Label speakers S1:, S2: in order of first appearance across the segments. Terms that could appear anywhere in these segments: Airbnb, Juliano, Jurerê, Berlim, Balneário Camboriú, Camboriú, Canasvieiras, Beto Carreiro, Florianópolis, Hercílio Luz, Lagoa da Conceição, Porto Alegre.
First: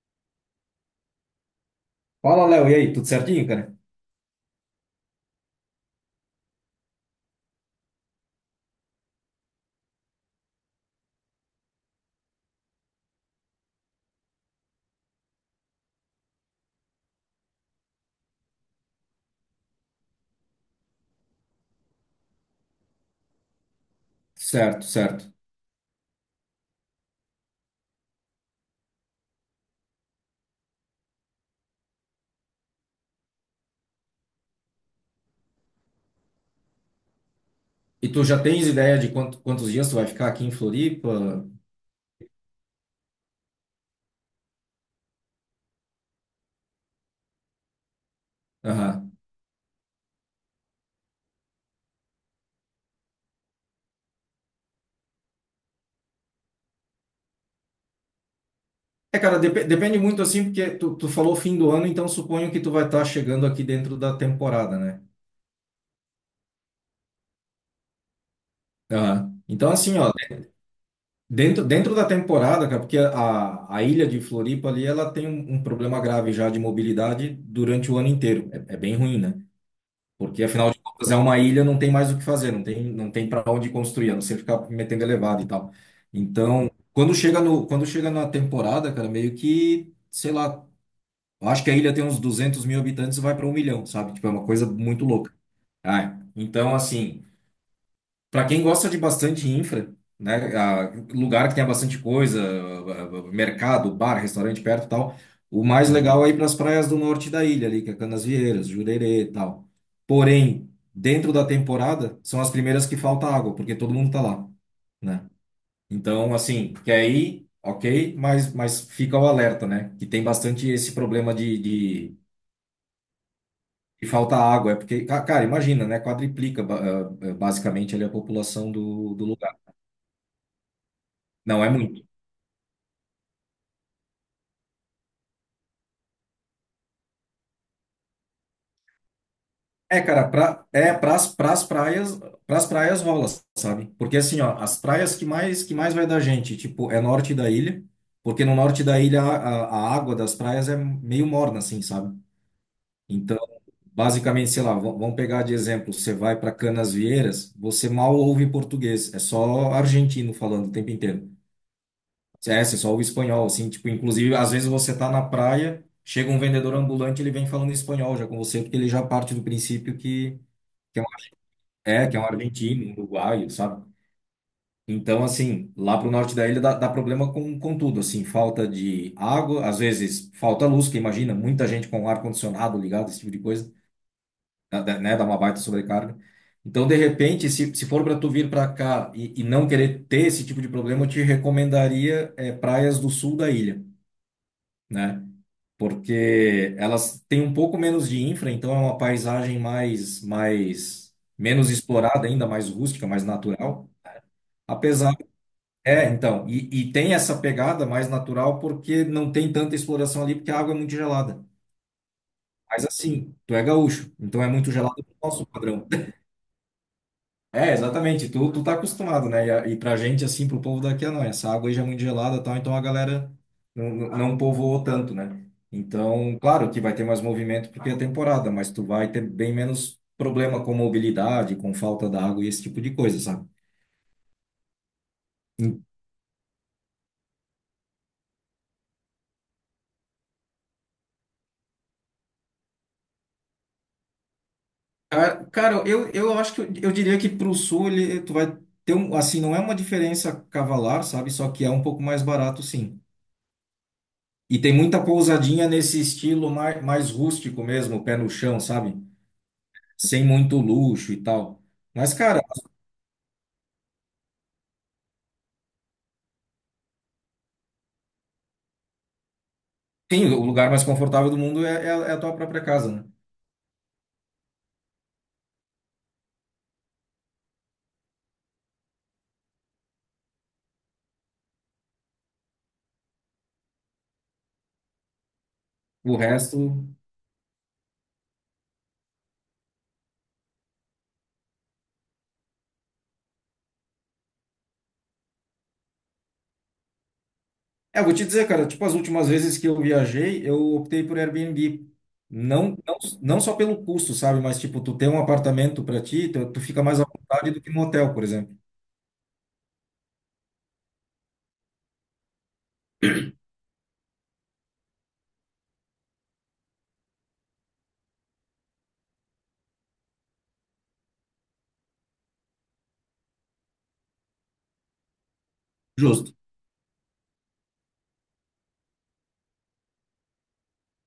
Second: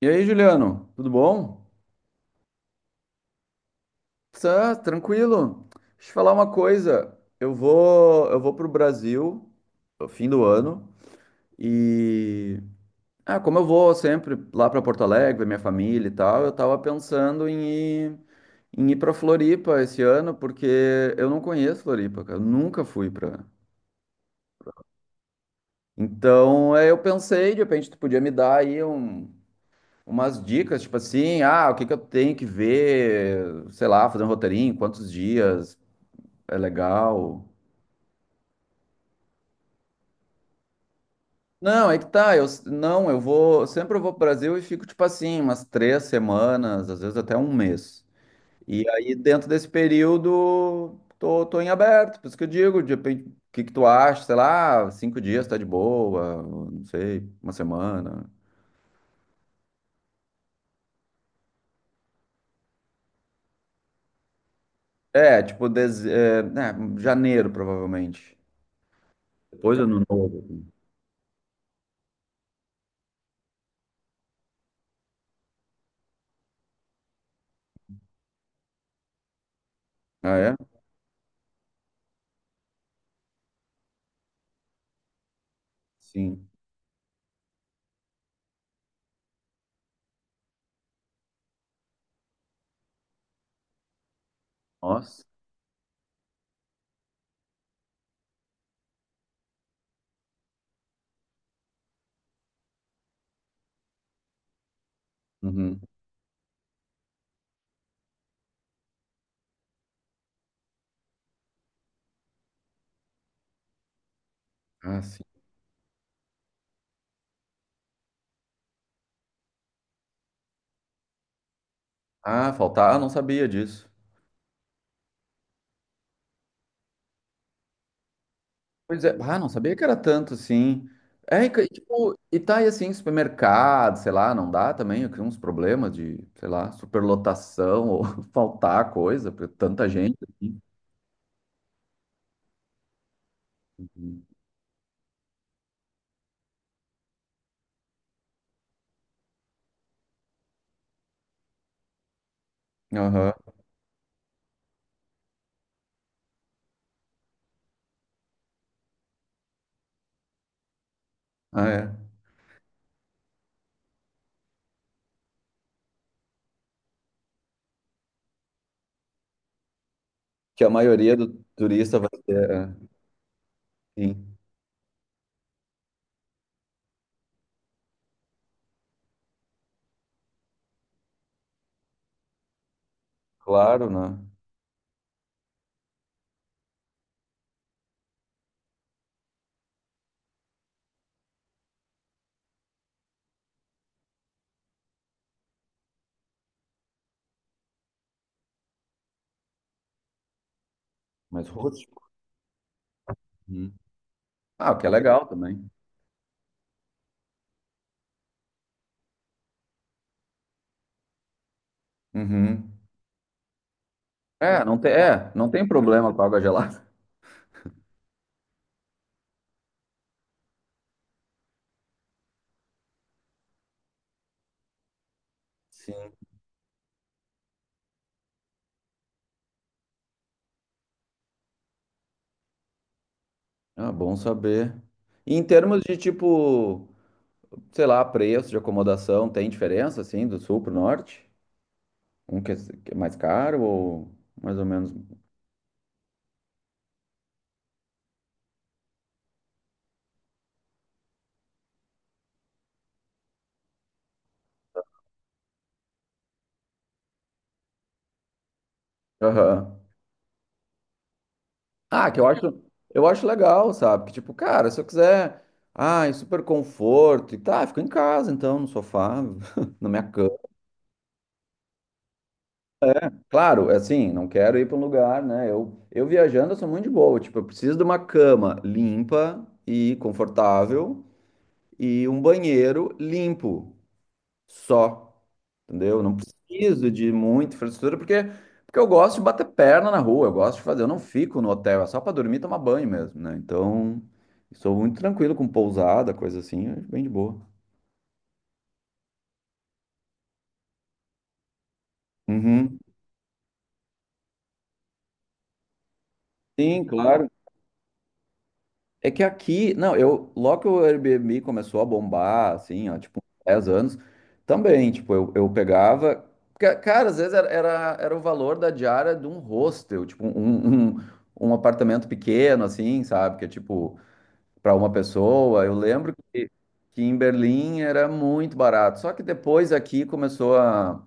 S1: E aí, Juliano, tudo bom?
S2: Fala, Léo, e aí, tudo certinho, cara?
S1: Tá, tranquilo. Deixa eu te falar uma coisa. Eu vou pro Brasil no fim do ano e como eu vou sempre lá para Porto Alegre, ver minha família e tal, eu tava pensando ir, em ir para Floripa esse ano porque eu não conheço Floripa, cara. Eu nunca fui pra.
S2: Certo, certo.
S1: Então, é, eu pensei, de repente tu podia me dar aí umas dicas, tipo assim, ah, o que que eu tenho que ver, sei lá, fazer um roteirinho, quantos dias. É legal.
S2: E tu já tens ideia de quantos dias tu vai ficar aqui em Floripa?
S1: Não, é que tá. Eu, não, eu vou. Sempre eu vou pro Brasil e fico, tipo assim, umas 3 semanas, às vezes até um mês. E
S2: Aham.
S1: aí, dentro desse período, tô em aberto. Por isso que eu digo, de repente, o que que tu acha? Sei lá, 5 dias tá de boa, não sei, uma semana.
S2: É, cara, depende muito assim, porque tu falou fim do ano, então suponho que tu vai estar chegando aqui dentro da temporada, né?
S1: É, tipo, é, né, janeiro, provavelmente.
S2: Aham. Então,
S1: Depois do
S2: assim,
S1: ano
S2: ó,
S1: novo, assim.
S2: dentro da temporada, cara, porque a ilha de Floripa ali, ela tem um problema grave já de mobilidade durante o ano inteiro. É bem ruim, né?
S1: Ah,
S2: Porque,
S1: é?
S2: afinal de contas, é uma ilha, não tem mais o que fazer, não tem para onde construir, a não ser ficar metendo elevado e tal.
S1: Sim.
S2: Então, quando chega no, quando chega na temporada, cara, meio que, sei lá, eu acho que a ilha tem uns 200 mil habitantes e vai para 1 milhão, sabe? Tipo, é uma coisa muito
S1: Nossa.
S2: louca. Ah, então, assim. Para quem gosta de bastante infra, né, lugar que tenha bastante coisa, mercado, bar, restaurante perto e tal, o
S1: Uhum.
S2: mais legal é ir para as praias do norte da ilha ali, que é Canasvieiras, Jurerê e tal. Porém, dentro da temporada, são as primeiras que falta água, porque todo mundo tá lá,
S1: Ah, sim.
S2: né? Então, assim, quer ir, ok, mas, fica o alerta, né? Que tem bastante esse problema de, de,
S1: Ah, faltar. Ah, não sabia disso.
S2: de falta água. É porque, cara, imagina, né? Quadriplica basicamente ali a população
S1: Pois é,
S2: do
S1: ah, não
S2: lugar.
S1: sabia que era tanto, assim. É, e,
S2: Não é muito.
S1: tipo, e tá aí assim, supermercado, sei lá, não dá também, eu crio uns problemas de, sei lá, superlotação ou faltar coisa, porque tanta
S2: É,
S1: gente,
S2: cara,
S1: assim.
S2: é pras praias rola, sabe? Porque assim, ó, as praias que mais vai da gente, tipo, é norte da ilha, porque no norte da ilha a água das praias é meio morna, assim, sabe?
S1: Aham,
S2: Então, basicamente, sei lá, vamos pegar de exemplo, você vai para Canasvieiras, você mal ouve português, é só argentino falando o tempo inteiro.
S1: ah, é.
S2: É, você só ouve espanhol, assim, tipo, inclusive, às vezes você tá na praia, chega um vendedor ambulante, ele vem falando espanhol já com você, porque ele já parte do princípio que
S1: Que a maioria do turista
S2: é,
S1: vai
S2: que é um
S1: ter, é,
S2: argentino, um uruguaio, sabe?
S1: sim,
S2: Então, assim, lá pro norte da ilha dá problema com tudo, assim, falta de água, às vezes falta luz, que imagina, muita gente com ar-condicionado ligado, esse tipo de coisa,
S1: claro, né?
S2: né, dá uma baita sobrecarga. Então, de repente, se for para tu vir para cá e não querer ter esse tipo de problema, eu te recomendaria praias do sul da ilha, né? Porque elas têm um pouco menos de infra, então é uma paisagem mais
S1: Mas
S2: menos
S1: rústico.
S2: explorada ainda, mais rústica, mais
S1: Uhum.
S2: natural.
S1: Ah, o que é
S2: Apesar,
S1: legal também.
S2: é, então, e tem essa pegada mais natural porque não tem tanta exploração ali, porque a água é muito gelada.
S1: Uhum.
S2: Mas assim, tu é gaúcho, então é muito gelado pro
S1: É,
S2: nosso
S1: não tem
S2: padrão.
S1: problema com água gelada.
S2: É, exatamente, tu tá acostumado, né? E pra gente, assim, pro povo daqui, ah, não, essa água aí já é muito gelada e tal, então a galera não povoou tanto, né?
S1: Sim.
S2: Então, claro que vai ter mais movimento porque é temporada, mas tu vai ter bem menos problema com mobilidade, com falta da água e esse tipo de coisa, sabe?
S1: Ah, bom saber. E em termos de tipo. Sei lá, preço de acomodação tem diferença, assim, do sul pro norte? Um que é mais caro ou mais ou menos.
S2: Cara, eu acho que eu diria que para o sul ele, tu vai ter um, assim, não é uma diferença cavalar, sabe? Só que é um pouco mais barato, sim. E tem muita pousadinha nesse estilo mais rústico mesmo, pé no chão, sabe?
S1: Aham.
S2: Sem muito luxo e tal.
S1: Ah,
S2: Mas,
S1: que eu
S2: cara,
S1: acho, eu acho legal, sabe? Que tipo, cara, se eu quiser, ai, super conforto e tá, fico em casa então, no sofá, na minha
S2: sim,
S1: cama.
S2: o lugar mais confortável do mundo é a tua própria casa, né?
S1: Claro, é assim, não quero ir para um lugar, né? Eu viajando, eu sou muito de boa. Tipo, eu preciso de uma cama limpa e confortável e um banheiro limpo. Só. Entendeu? Não
S2: O resto.
S1: preciso de muita infraestrutura, porque eu gosto de bater perna na rua, eu gosto de fazer, eu não fico no hotel, é só para dormir e tomar banho mesmo, né? Então, sou muito tranquilo com pousada, coisa assim, é bem de boa.
S2: É, eu vou te dizer, cara, tipo, as últimas vezes que eu viajei, eu optei por Airbnb. Não,
S1: Uhum.
S2: não, não só pelo custo, sabe? Mas, tipo, tu ter um apartamento para ti, tu fica
S1: Sim,
S2: mais à
S1: claro.
S2: vontade do que num hotel, por exemplo.
S1: É que aqui, não, eu, logo que o Airbnb começou a bombar, assim, ó, tipo, 10 anos, também, tipo, eu pegava, cara, às vezes era o valor da diária de um hostel, tipo, um apartamento pequeno, assim, sabe, que é tipo, para uma pessoa. Eu lembro
S2: Justo.
S1: que em Berlim era muito barato. Só que depois aqui começou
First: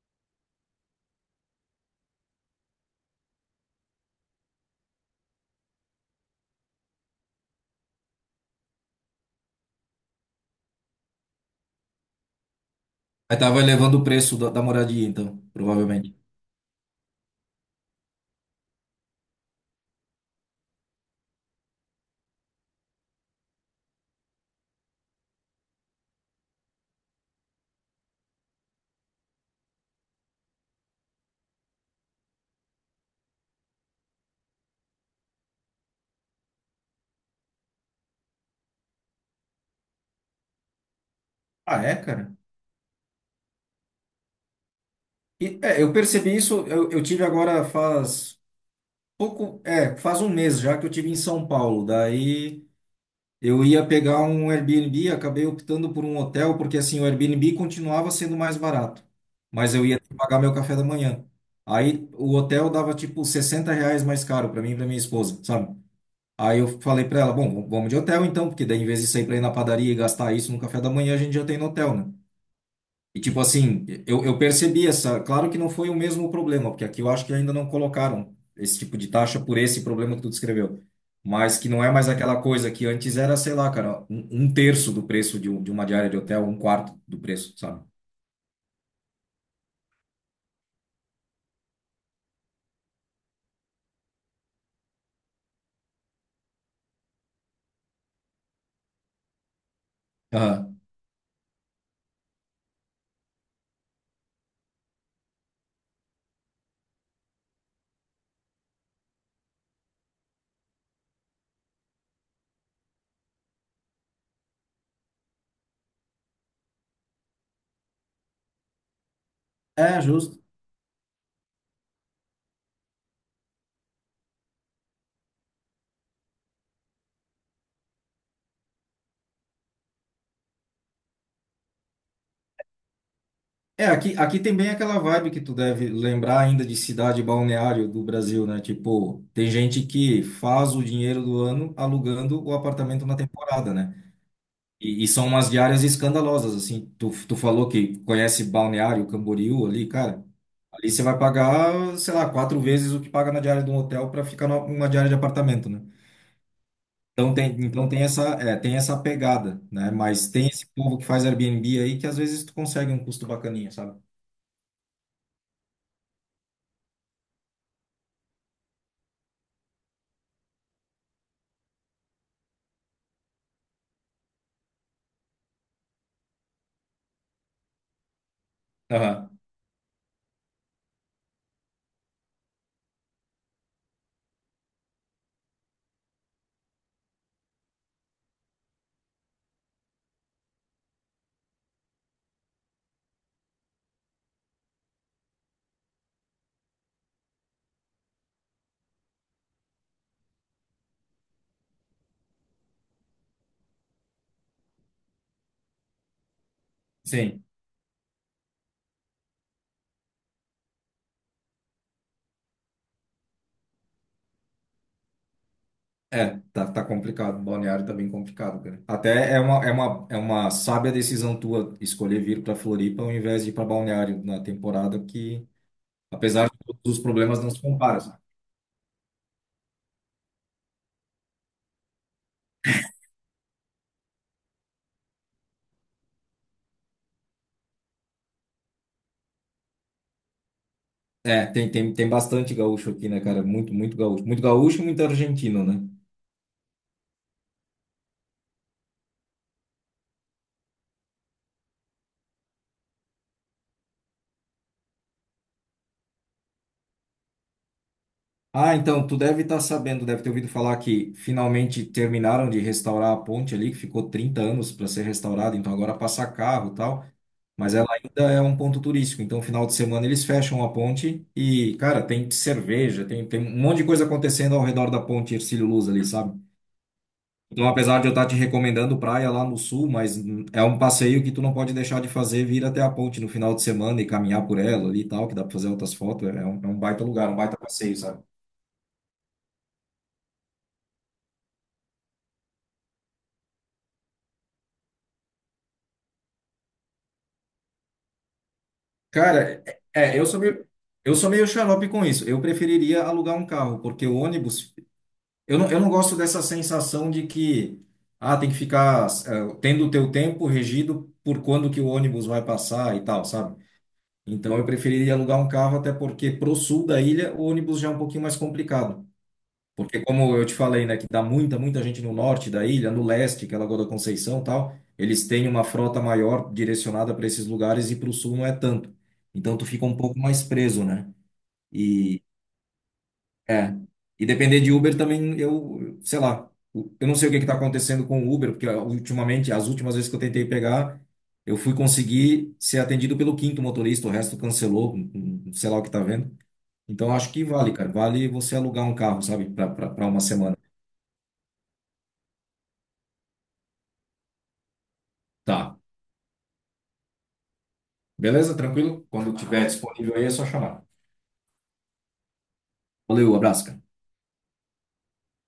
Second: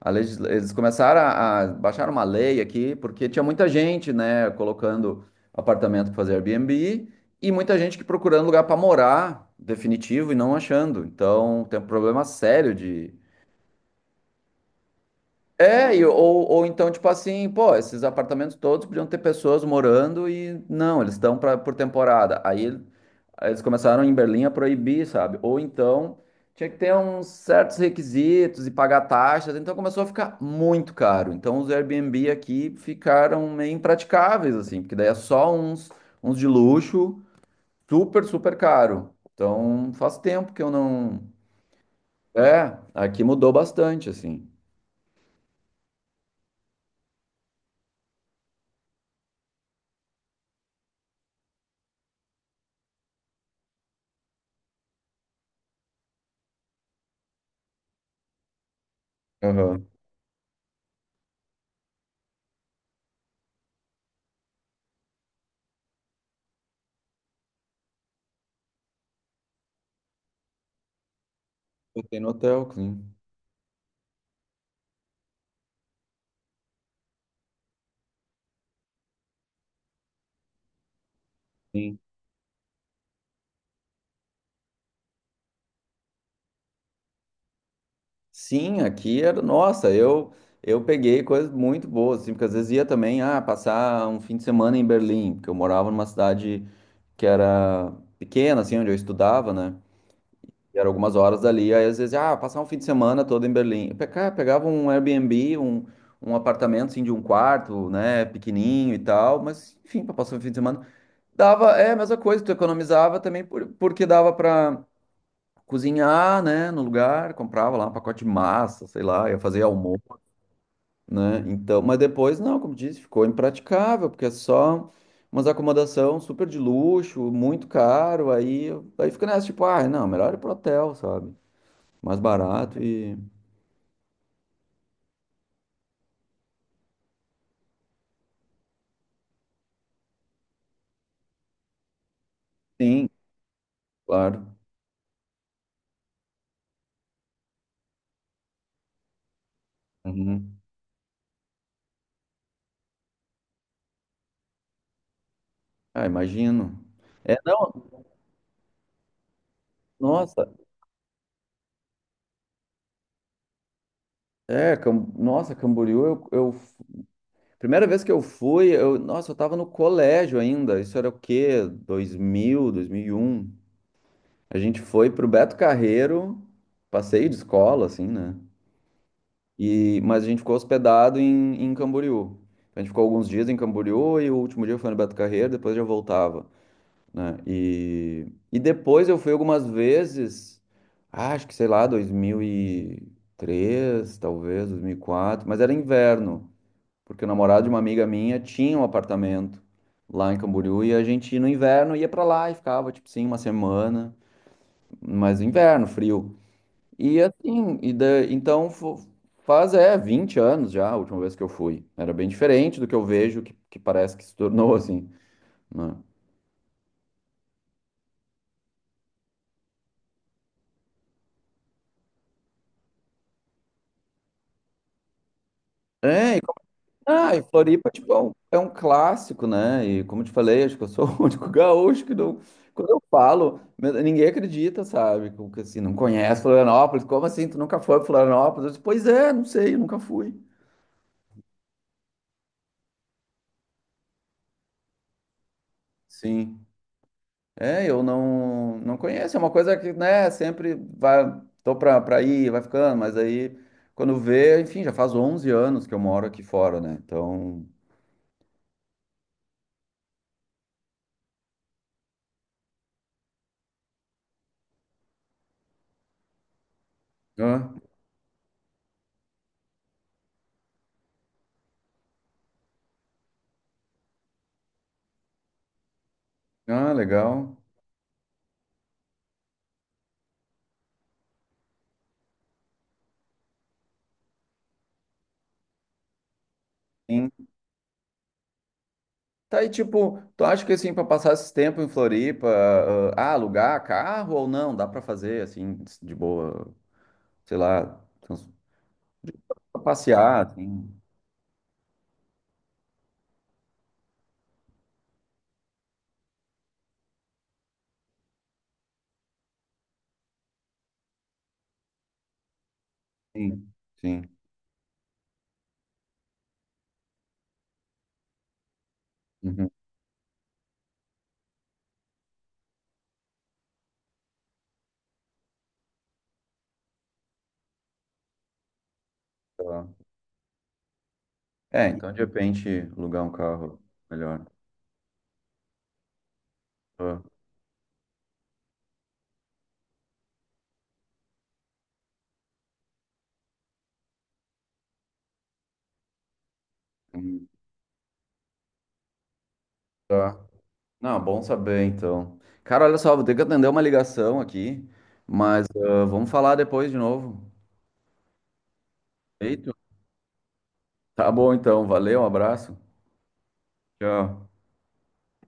S1: a legisla... eles começaram a baixar uma lei aqui, porque tinha muita gente, né, colocando apartamento para fazer Airbnb e muita gente que procurando lugar para morar definitivo e não achando. Então, tem um problema sério de.
S2: Aí tava elevando o preço da moradia, então,
S1: É,
S2: provavelmente.
S1: ou então, tipo assim, pô, esses apartamentos todos podiam ter pessoas morando e não, eles estão pra, por temporada. Aí eles começaram em Berlim a proibir, sabe? Ou então tinha que ter uns certos requisitos e pagar taxas, então começou a ficar muito caro. Então os Airbnb aqui ficaram meio impraticáveis, assim, porque daí é só uns de luxo, super, super caro. Então faz tempo que eu não.
S2: Ah, é, cara?
S1: É, aqui mudou bastante, assim.
S2: Eu percebi isso, eu tive agora faz pouco, faz um mês já que eu tive em São Paulo. Daí. Eu ia pegar um Airbnb, acabei optando por um hotel, porque assim, o Airbnb continuava sendo mais barato, mas eu
S1: Aham.
S2: ia ter que pagar meu café da manhã. Aí o hotel dava tipo R$ 60 mais caro para mim e para minha esposa, sabe? Aí eu falei para ela, bom, vamos de hotel então, porque daí em vez de sair para ir na padaria e gastar isso no café da manhã, a gente já tem no hotel, né?
S1: Botei no hotel, sim.
S2: E tipo assim, eu percebi essa. Claro que não foi o mesmo problema, porque aqui eu acho que ainda não colocaram esse tipo de taxa por esse problema que tu descreveu. Mas que não é
S1: Sim,
S2: mais aquela coisa que antes era, sei lá, cara, um, terço do preço de uma diária de hotel, um quarto do preço, sabe?
S1: sim, aqui era, nossa, eu peguei coisas muito boas, assim, porque às vezes ia também, ah, passar um fim de semana em Berlim, porque eu morava numa cidade que era pequena, assim, onde eu estudava, né?
S2: Aham.
S1: E era algumas horas dali, aí às vezes, ah, passar um fim de semana todo em Berlim. Eu pegava um Airbnb, um apartamento, assim, de um quarto, né, pequenininho e tal, mas, enfim, para passar um fim de semana. Dava, é a mesma coisa, tu economizava também, porque dava para cozinhar, né, no lugar, comprava lá um pacote de massa, sei lá, ia fazer
S2: É,
S1: almoço,
S2: justo.
S1: né? Então, mas depois não, como disse, ficou impraticável, porque é só umas acomodação super de luxo, muito caro, aí fica nessa tipo, ah, não, melhor ir pro hotel, sabe? Mais barato e
S2: É, aqui tem bem aquela vibe que tu deve lembrar ainda de cidade balneário do Brasil, né? Tipo, tem gente que faz o dinheiro do ano alugando o apartamento
S1: sim,
S2: na temporada, né?
S1: claro.
S2: E são umas diárias escandalosas, assim. Tu falou que conhece Balneário Camboriú ali, cara.
S1: Uhum.
S2: Ali você vai pagar, sei lá, quatro vezes o que paga na diária de um hotel para ficar numa diária de apartamento, né?
S1: Ah, imagino. É, não,
S2: Tem essa pegada, né? Mas tem
S1: nossa,
S2: esse povo que faz Airbnb aí que às vezes tu consegue um custo bacaninha, sabe?
S1: é, nossa, Camboriú, eu Primeira vez que eu fui, eu, nossa, eu tava no colégio ainda. Isso era o quê? 2000, 2001. A gente foi pro Beto Carreiro, passeio de escola, assim, né?
S2: Aham,
S1: E, mas a gente ficou hospedado em Camboriú. A gente ficou alguns dias em Camboriú e o último dia foi no Beto Carreiro, depois já voltava, né? E depois eu fui algumas vezes, acho que sei lá, 2003, talvez, 2004. Mas era inverno, porque o namorado de uma amiga minha tinha um apartamento lá em Camboriú e a gente no inverno ia pra lá e ficava, tipo, sim, uma semana, mas inverno, frio. E
S2: sim.
S1: assim, e então faz é 20 anos já a última vez que eu fui. Era bem diferente do que eu vejo que parece que se tornou assim, né?
S2: É, tá complicado. Balneário tá bem complicado, cara. Até é uma, sábia decisão tua escolher vir pra Floripa ao invés de ir pra Balneário na temporada que
S1: É, e,
S2: apesar de todos os
S1: e
S2: problemas, não se
S1: Floripa,
S2: compara,
S1: tipo,
S2: sabe?
S1: é um, clássico, né? E como eu te falei, acho que eu sou o único gaúcho que não. Quando eu falo, ninguém acredita, sabe? Como que assim, não conhece Florianópolis? Como assim? Tu nunca foi pra Florianópolis? Eu disse, pois é, não sei, eu nunca fui.
S2: É, tem bastante gaúcho aqui, né, cara? Muito, muito gaúcho. Muito gaúcho e muito argentino, né?
S1: Sim. É, eu não, não conheço. É uma coisa que, né, sempre vai, tô pra ir, vai ficando, mas aí quando vê, enfim, já faz 11 anos que eu moro aqui fora, né? Então,
S2: Ah, então, tu deve estar sabendo, deve ter ouvido falar que finalmente terminaram de restaurar a ponte ali, que ficou 30 anos para ser restaurada, então agora passa carro e tal, mas
S1: ah,
S2: ela ainda é um ponto turístico, então final de semana eles fecham a ponte e, cara, tem cerveja, tem um monte de coisa acontecendo ao redor da ponte Hercílio Luz ali, sabe?
S1: legal.
S2: Então, apesar de eu estar te recomendando praia lá no sul, mas é um passeio que tu não pode deixar de fazer, vir até a ponte no final de semana e caminhar por ela ali e tal, que dá para fazer outras fotos. É um baita lugar,
S1: Sim.
S2: um baita passeio, sabe?
S1: Tá aí, tipo, tu acha que assim, pra passar esse tempo em Floripa, alugar carro ou não? Dá pra fazer, assim, de boa, sei lá, trans-
S2: Cara,
S1: pra
S2: é, eu sou
S1: passear,
S2: meio,
S1: assim.
S2: eu sou meio xarope com isso. Eu preferiria alugar um carro, porque o ônibus, eu não gosto dessa sensação de que, ah, tem que ficar, tendo o teu tempo regido por quando que o ônibus vai passar e tal, sabe?
S1: Sim, sim.
S2: Então, eu preferiria alugar um carro, até porque pro sul da ilha o ônibus já é um pouquinho mais complicado.
S1: Uhum,
S2: Porque como eu te falei, né, que dá muita, muita gente no norte da ilha, no leste, que é Lagoa da Conceição e tal, eles têm uma frota maior direcionada para esses lugares e para o sul não é tanto. Então tu fica um
S1: tá.
S2: pouco mais preso, né?
S1: É, então de
S2: E
S1: repente alugar um
S2: é,
S1: carro
S2: e
S1: melhor.
S2: depender de Uber também eu, sei lá, eu não
S1: Tá.
S2: sei o que que tá acontecendo com o Uber, porque ultimamente, as últimas vezes que eu tentei pegar, eu fui conseguir ser atendido pelo quinto motorista, o resto cancelou, sei lá o que tá vendo. Então acho que
S1: Uhum.
S2: vale, cara, vale você alugar um carro, sabe, para uma semana.
S1: Não, bom saber então. Cara, olha só, vou ter que atender uma ligação aqui, mas
S2: Tá.
S1: vamos falar depois de novo.
S2: Beleza? Tranquilo? Quando tiver
S1: Feito?
S2: disponível aí é só chamar.
S1: Tá bom então, valeu, um abraço.
S2: Valeu, abraço, cara.
S1: Tchau.